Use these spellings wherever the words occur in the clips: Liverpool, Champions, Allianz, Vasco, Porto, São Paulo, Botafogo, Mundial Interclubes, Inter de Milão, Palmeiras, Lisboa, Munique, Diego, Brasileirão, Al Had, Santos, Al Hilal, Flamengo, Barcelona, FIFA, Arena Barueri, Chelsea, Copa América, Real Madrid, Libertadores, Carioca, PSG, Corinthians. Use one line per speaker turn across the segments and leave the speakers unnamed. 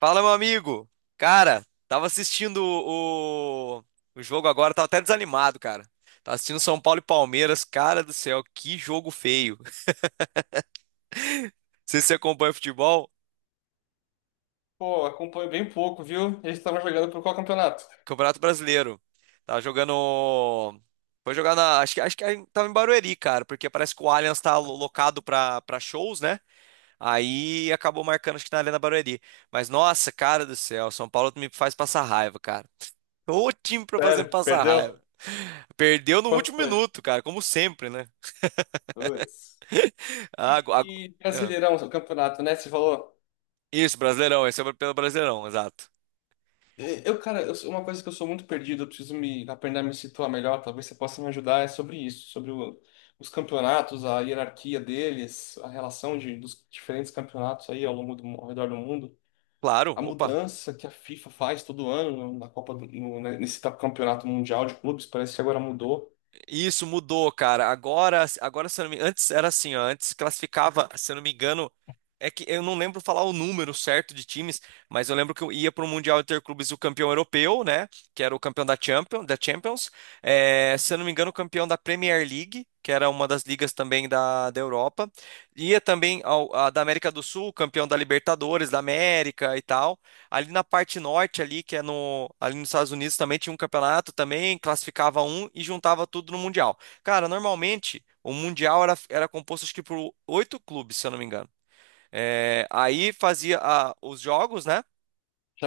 Fala, meu amigo. Cara, tava assistindo o jogo agora, tava até desanimado, cara. Tava assistindo São Paulo e Palmeiras. Cara do céu, que jogo feio. Não sei se você acompanha futebol.
Pô, acompanho bem pouco, viu? Eles estavam jogando por qual campeonato?
Campeonato Brasileiro. Tava jogando. Foi jogar na. Acho que tava em Barueri, cara, porque parece que o Allianz tá locado pra shows, né? Aí acabou marcando, acho que na Arena Barueri. Mas nossa, cara do céu, São Paulo me faz passar raiva, cara. O time pra fazer me
Sério,
passar raiva.
perdeu?
Perdeu no
Quanto
último
foi?
minuto, cara, como sempre, né?
Putz.
Ah,
E,
agu- agu-
e
ah,
Brasileirão, o campeonato, né? Você falou.
Isso, Brasileirão, esse é pelo Brasileirão, exato.
Cara, uma coisa que eu sou muito perdido, eu preciso me aprender a me situar melhor, talvez você possa me ajudar, é sobre isso, sobre os campeonatos, a hierarquia deles, a relação dos diferentes campeonatos aí ao redor do mundo,
Claro,
a
opa.
mudança que a FIFA faz todo ano na Copa do, no, né, nesse campeonato mundial de clubes, parece que agora mudou.
Isso mudou, cara. Agora se eu não me... antes era assim, ó, antes classificava, se eu não me engano, é que eu não lembro falar o número certo de times, mas eu lembro que eu ia para o Mundial Interclubes o campeão europeu, né, que era o campeão da Champions, da Champions. É, se eu não me engano, o campeão da Premier League, que era uma das ligas também da Europa. Ia também ao, a da América do Sul, campeão da Libertadores, da América e tal. Ali na parte norte, ali, que é no, ali nos Estados Unidos, também tinha um campeonato, também classificava um e juntava tudo no Mundial. Cara, normalmente o Mundial era composto acho que por oito clubes, se eu não me engano. É, aí fazia os jogos, né?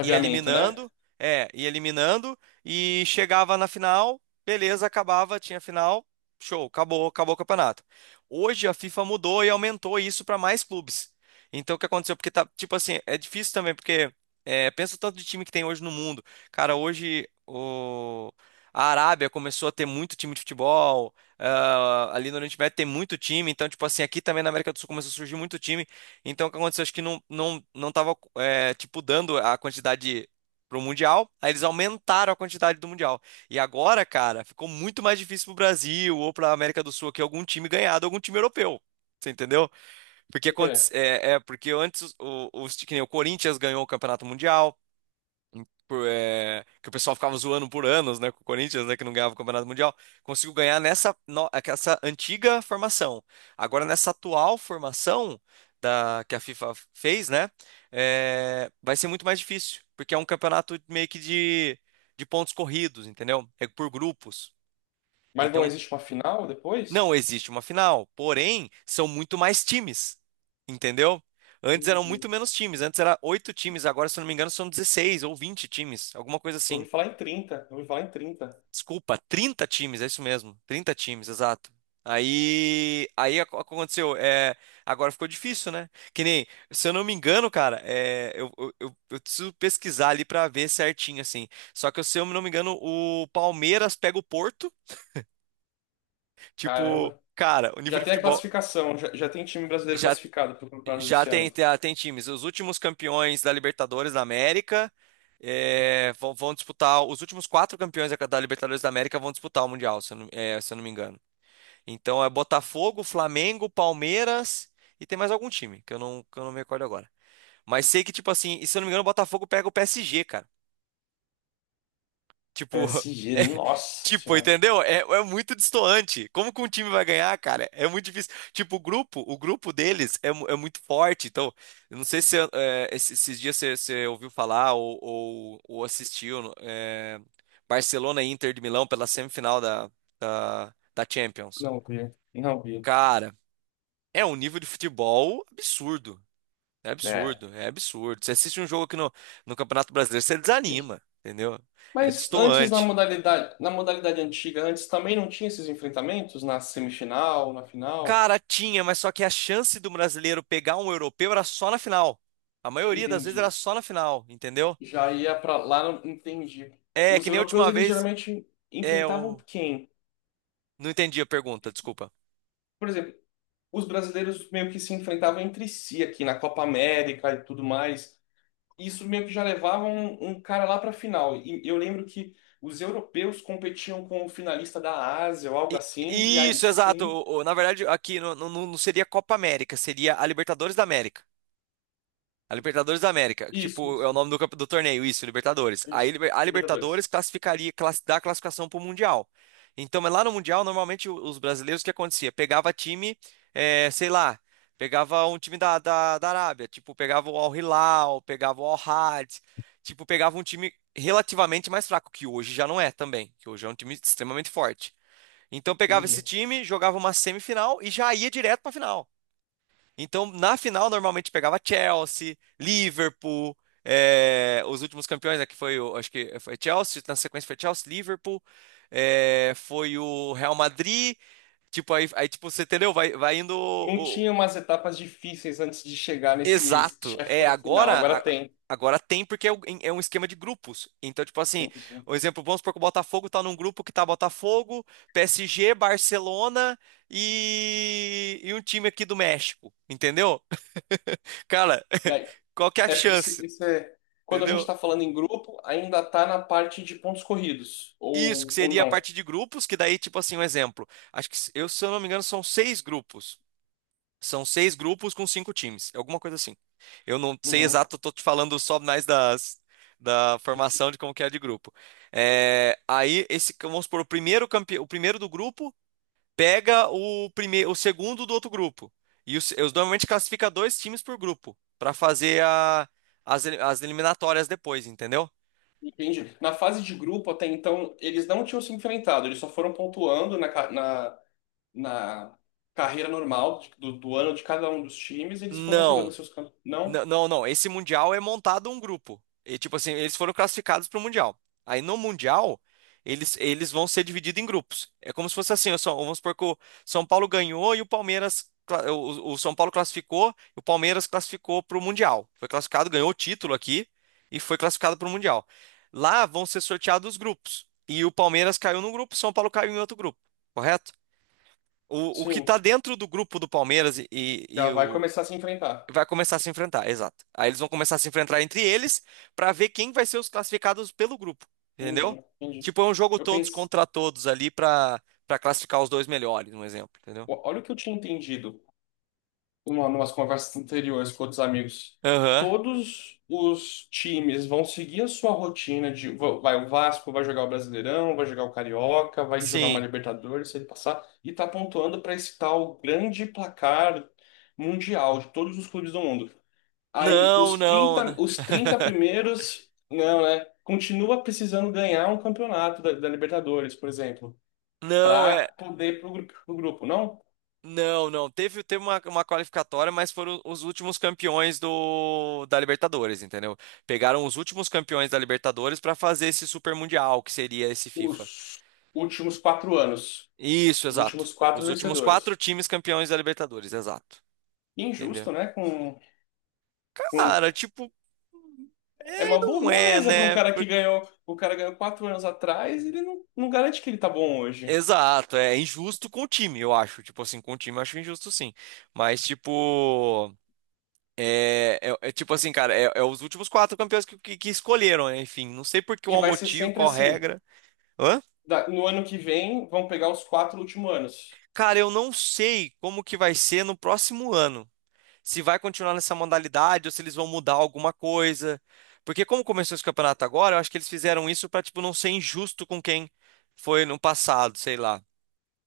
Ia
né?
eliminando, ia eliminando e chegava na final, beleza, acabava, tinha final, show, acabou, acabou o campeonato. Hoje a FIFA mudou e aumentou isso para mais clubes. Então o que aconteceu? Porque tá, tipo assim, é difícil também, porque pensa o tanto de time que tem hoje no mundo. Cara, hoje o a Arábia começou a ter muito time de futebol, ali no Oriente Médio tem muito time, então, tipo assim, aqui também na América do Sul começou a surgir muito time. Então, o que aconteceu? Acho que não tava, tipo, dando a quantidade pro Mundial. Aí eles aumentaram a quantidade do Mundial. E agora, cara, ficou muito mais difícil pro Brasil ou pra América do Sul que algum time ganhado, algum time europeu. Você entendeu? Porque,
Por quê?
porque antes os, que nem o Corinthians ganhou o Campeonato Mundial, por, é, que o pessoal ficava zoando por anos, né, com o Corinthians, né, que não ganhava o Campeonato Mundial, conseguiu ganhar nessa no- essa antiga formação. Agora, nessa atual formação que a FIFA fez, né, vai ser muito mais difícil, porque é um campeonato meio que de pontos corridos, entendeu? É por grupos.
Mas não
Então,
existe uma final depois?
não existe uma final, porém, são muito mais times, entendeu? Antes eram muito
Entendi.
menos times, antes era oito times, agora, se eu não me engano, são 16 ou 20 times, alguma coisa
Ouvi
assim.
falar em 30, ouvi falar em 30.
Desculpa, 30 times, é isso mesmo. 30 times, exato. Aconteceu, agora ficou difícil, né? Que nem, se eu não me engano, cara, eu preciso pesquisar ali pra ver certinho, assim. Só que se eu não me engano, o Palmeiras pega o Porto, tipo,
Caramba.
cara, o nível
Já
de
tem a
futebol
classificação. Já, já tem time brasileiro
já,
classificado para o campeonato
já
desse
tem,
ano.
tem times. Os últimos campeões da Libertadores da América vão disputar, os últimos quatro campeões da Libertadores da América vão disputar o Mundial, se eu não, se eu não me engano. Então é Botafogo, Flamengo, Palmeiras e tem mais algum time que eu não me recordo agora. Mas sei que, tipo assim, e se eu não me engano, o Botafogo pega o PSG, cara. Tipo,
PSG,
é,
nossa
tipo,
senhora.
entendeu? É muito destoante. Como que um time vai ganhar, cara? É muito difícil. Tipo, o grupo deles é é muito forte. Então, eu não sei se é, esses, esses dias você ouviu falar ou assistiu Barcelona e Inter de Milão pela semifinal da da Champions.
Não vi. Não vi.
Cara, é um nível de futebol absurdo. É
É.
absurdo, é absurdo. Você assiste um jogo aqui no Campeonato Brasileiro, você desanima, entendeu? É
Mas antes
destoante.
na modalidade antiga, antes também não tinha esses enfrentamentos na semifinal, na final.
Cara, tinha, mas só que a chance do brasileiro pegar um europeu era só na final. A maioria das vezes era
Entendi.
só na final, entendeu?
Já ia pra lá, não entendi.
É,
Os
que nem a
europeus
última
eles
vez.
geralmente
É,
enfrentavam
eu
quem?
não entendi a pergunta, desculpa.
Por exemplo, os brasileiros meio que se enfrentavam entre si aqui na Copa América e tudo mais. Isso meio que já levava um cara lá para a final. E eu lembro que os europeus competiam com o finalista da Ásia ou algo
I-
assim, e aí
Isso, exato.
sim.
Na verdade, aqui não seria Copa América, seria a Libertadores da América. A Libertadores da América, que,
Isso,
tipo, é o
isso,
nome do, do torneio, isso, Libertadores.
isso.
A
Libertadores.
Libertadores classificaria, dá a classificação pro Mundial. Então, mas lá no Mundial, normalmente os brasileiros, o que acontecia? Pegava time, sei lá, pegava um time da Arábia, tipo, pegava o Al Hilal, pegava o Al Had, tipo, pegava um time relativamente mais fraco, que hoje já não é também, que hoje é um time extremamente forte. Então, pegava esse
Entendi.
time, jogava uma semifinal e já ia direto pra final. Então, na final, normalmente pegava Chelsea, Liverpool, os últimos campeões aqui foi, acho que foi Chelsea, na sequência foi Chelsea, Liverpool, foi o Real Madrid, tipo, tipo, você entendeu? Vai, vai indo
Não tinha umas etapas difíceis antes de chegar nesse
exato.
chefão final. Agora
Agora,
tem.
agora tem porque é um esquema de grupos. Então, tipo assim,
Entendi.
um exemplo, vamos supor que o Botafogo tá num grupo que tá Botafogo, PSG, Barcelona e um time aqui do México, entendeu? Cara,
E aí,
qual que é a
é, isso,
chance?
isso é. Quando a gente
Entendeu?
está falando em grupo, ainda tá na parte de pontos corridos.
Isso, que
Ou
seria a
não.
parte de grupos, que daí, tipo assim, um exemplo. Acho que, se eu não me engano, são seis grupos. São seis grupos com cinco times, alguma coisa assim. Eu não sei
Uhum.
exato, eu tô te falando só mais da formação de como que é de grupo. Vamos supor, o primeiro do grupo pega o segundo do outro grupo. E os, eu normalmente classifica dois times por grupo, para fazer as eliminatórias depois, entendeu?
Entendi. Na fase de grupo, até então, eles não tinham se enfrentado, eles só foram pontuando na na carreira normal do do ano de cada um dos times, e eles foram jogando
Não,
seus cantos. Não?
Não. Esse Mundial é montado um grupo. E, tipo assim, eles foram classificados para o Mundial. Aí no Mundial, eles vão ser divididos em grupos. É como se fosse assim, ó, vamos supor que o São Paulo ganhou e o Palmeiras. O São Paulo classificou e o Palmeiras classificou para o Mundial. Foi classificado, ganhou o título aqui e foi classificado para o Mundial. Lá vão ser sorteados os grupos. E o Palmeiras caiu num grupo, o São Paulo caiu em outro grupo, correto? O que
Sim,
está dentro do grupo do Palmeiras
já
e
vai
o,
começar a se enfrentar.
vai começar a se enfrentar, exato. Aí eles vão começar a se enfrentar entre eles pra ver quem vai ser os classificados pelo grupo, entendeu?
Entendi, entendi.
Tipo, é um jogo
Eu
todos
pensei,
contra todos ali pra para classificar os dois melhores, um exemplo, entendeu?
olha o que eu tinha entendido. Numas conversas anteriores com outros amigos,
Aham.
todos os times vão seguir a sua rotina de vai o Vasco vai jogar o Brasileirão, vai jogar o Carioca, vai jogar uma
Sim.
Libertadores, se ele passar, e tá pontuando para esse tal grande placar mundial de todos os clubes do mundo. Aí
Não, não, n-
os 30 primeiros, não, né? Continua precisando ganhar um campeonato da Libertadores, por exemplo,
não
para
é,
poder ir pro grupo, não?
não. Teve uma qualificatória, mas foram os últimos campeões do da Libertadores, entendeu? Pegaram os últimos campeões da Libertadores pra fazer esse Super Mundial, que seria esse FIFA.
Os últimos quatro anos.
Isso,
Os
exato.
últimos quatro
Os últimos quatro
vencedores.
times campeões da Libertadores, exato. Entendeu?
Injusto, né? Com...
Cara, tipo,
É uma
não é,
moleza para um
né?
cara que ganhou. O cara ganhou quatro anos atrás, ele não, não garante que ele tá bom hoje.
Exato, é injusto com o time, eu acho. Tipo assim, com o time eu acho injusto sim. Mas, tipo, é tipo assim, cara, é os últimos quatro campeões que escolheram, né? Enfim, não sei por
E
qual
vai ser
motivo,
sempre
qual
assim.
regra. Hã?
No ano que vem, vão pegar os quatro últimos anos.
Cara, eu não sei como que vai ser no próximo ano. Se vai continuar nessa modalidade ou se eles vão mudar alguma coisa. Porque como começou esse campeonato agora, eu acho que eles fizeram isso para tipo não ser injusto com quem foi no passado, sei lá.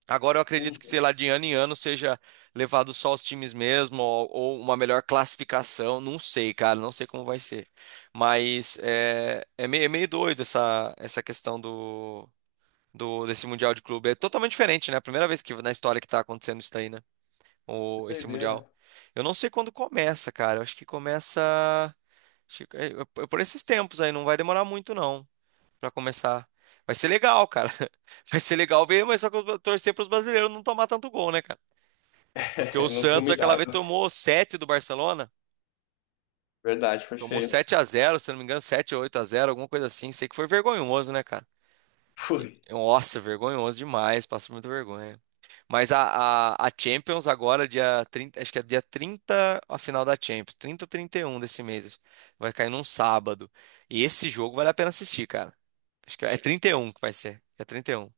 Agora eu acredito que, sei
Entendi.
lá, de ano em ano seja levado só os times mesmo ou uma melhor classificação, não sei, cara, não sei como vai ser. Mas é meio doido essa questão do desse Mundial de Clube. É totalmente diferente, né? A primeira vez que na história que tá acontecendo isso daí, né?
Que
Esse Mundial.
doideira.
Eu não sei quando começa, cara. Eu acho que começa. acho que- é, é por esses tempos aí, não vai demorar muito, não, pra começar. Vai ser legal, cara. Vai ser legal ver, mas só que eu torcer pros brasileiros não tomar tanto gol, né, cara? Porque o
Não ser
Santos aquela vez
humilhado.
tomou 7 do Barcelona.
Verdade, foi
Tomou
feio.
7 a 0, se não me engano, 7 ou 8 a 0, alguma coisa assim. Sei que foi vergonhoso, né, cara?
Foi.
Nossa, vergonhoso demais, passa muita vergonha. Mas a Champions agora, dia 30 acho que é dia 30 a final da Champions, 30 ou 31 desse mês. Vai cair num sábado. E esse jogo vale a pena assistir, cara. Acho que é 31 que vai ser. É 31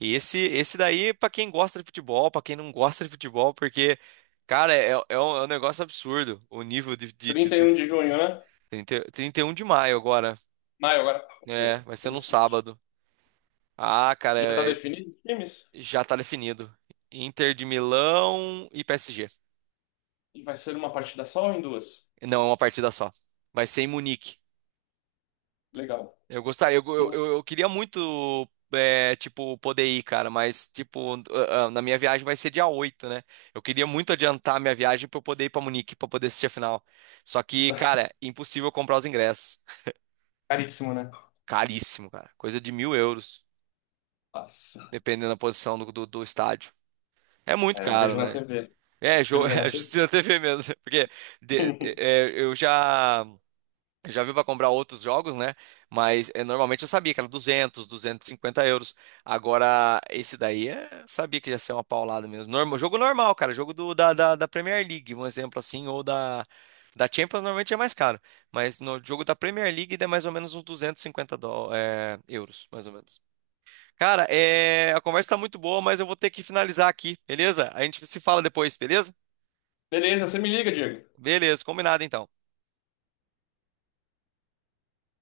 e esse daí, é pra quem gosta de futebol, pra quem não gosta de futebol, porque, cara, é um negócio absurdo o nível de, de, de,
trinta e
de
um de junho, né?
30 31 de maio agora.
Maio agora. Vamos
É,
ver.
vai ser num
Interessante.
sábado. Ah, cara,
Já tá definido os times?
já tá definido. Inter de Milão e PSG.
E vai ser uma partida só ou em duas?
Não, é uma partida só. Vai ser em Munique.
Legal.
Eu gostaria,
Nossa,
eu queria muito, tipo, poder ir, cara, mas, tipo, na minha viagem vai ser dia 8, né? Eu queria muito adiantar a minha viagem pra eu poder ir pra Munique, pra poder assistir a final. Só que, cara, impossível comprar os ingressos.
caríssimo, né?
Caríssimo, cara. Coisa de €1.000,
Nossa.
dependendo da posição do estádio. É muito
É, eu
caro,
vejo na
né?
TV. Prefiro ver
É,
na TV.
assistindo na TV mesmo. Porque eu já. Já viu para comprar outros jogos, né? Mas normalmente eu sabia que era 200, €250. Agora, esse daí sabia que ia ser uma paulada mesmo. Normal, jogo normal, cara. Jogo do, da Premier League, um exemplo assim. Ou da Champions, normalmente é mais caro. Mas no jogo da Premier League, dá mais ou menos uns 250 euros, mais ou menos. Cara, a conversa tá muito boa, mas eu vou ter que finalizar aqui, beleza? A gente se fala depois, beleza?
Beleza, você me liga, Diego.
Beleza, combinado então.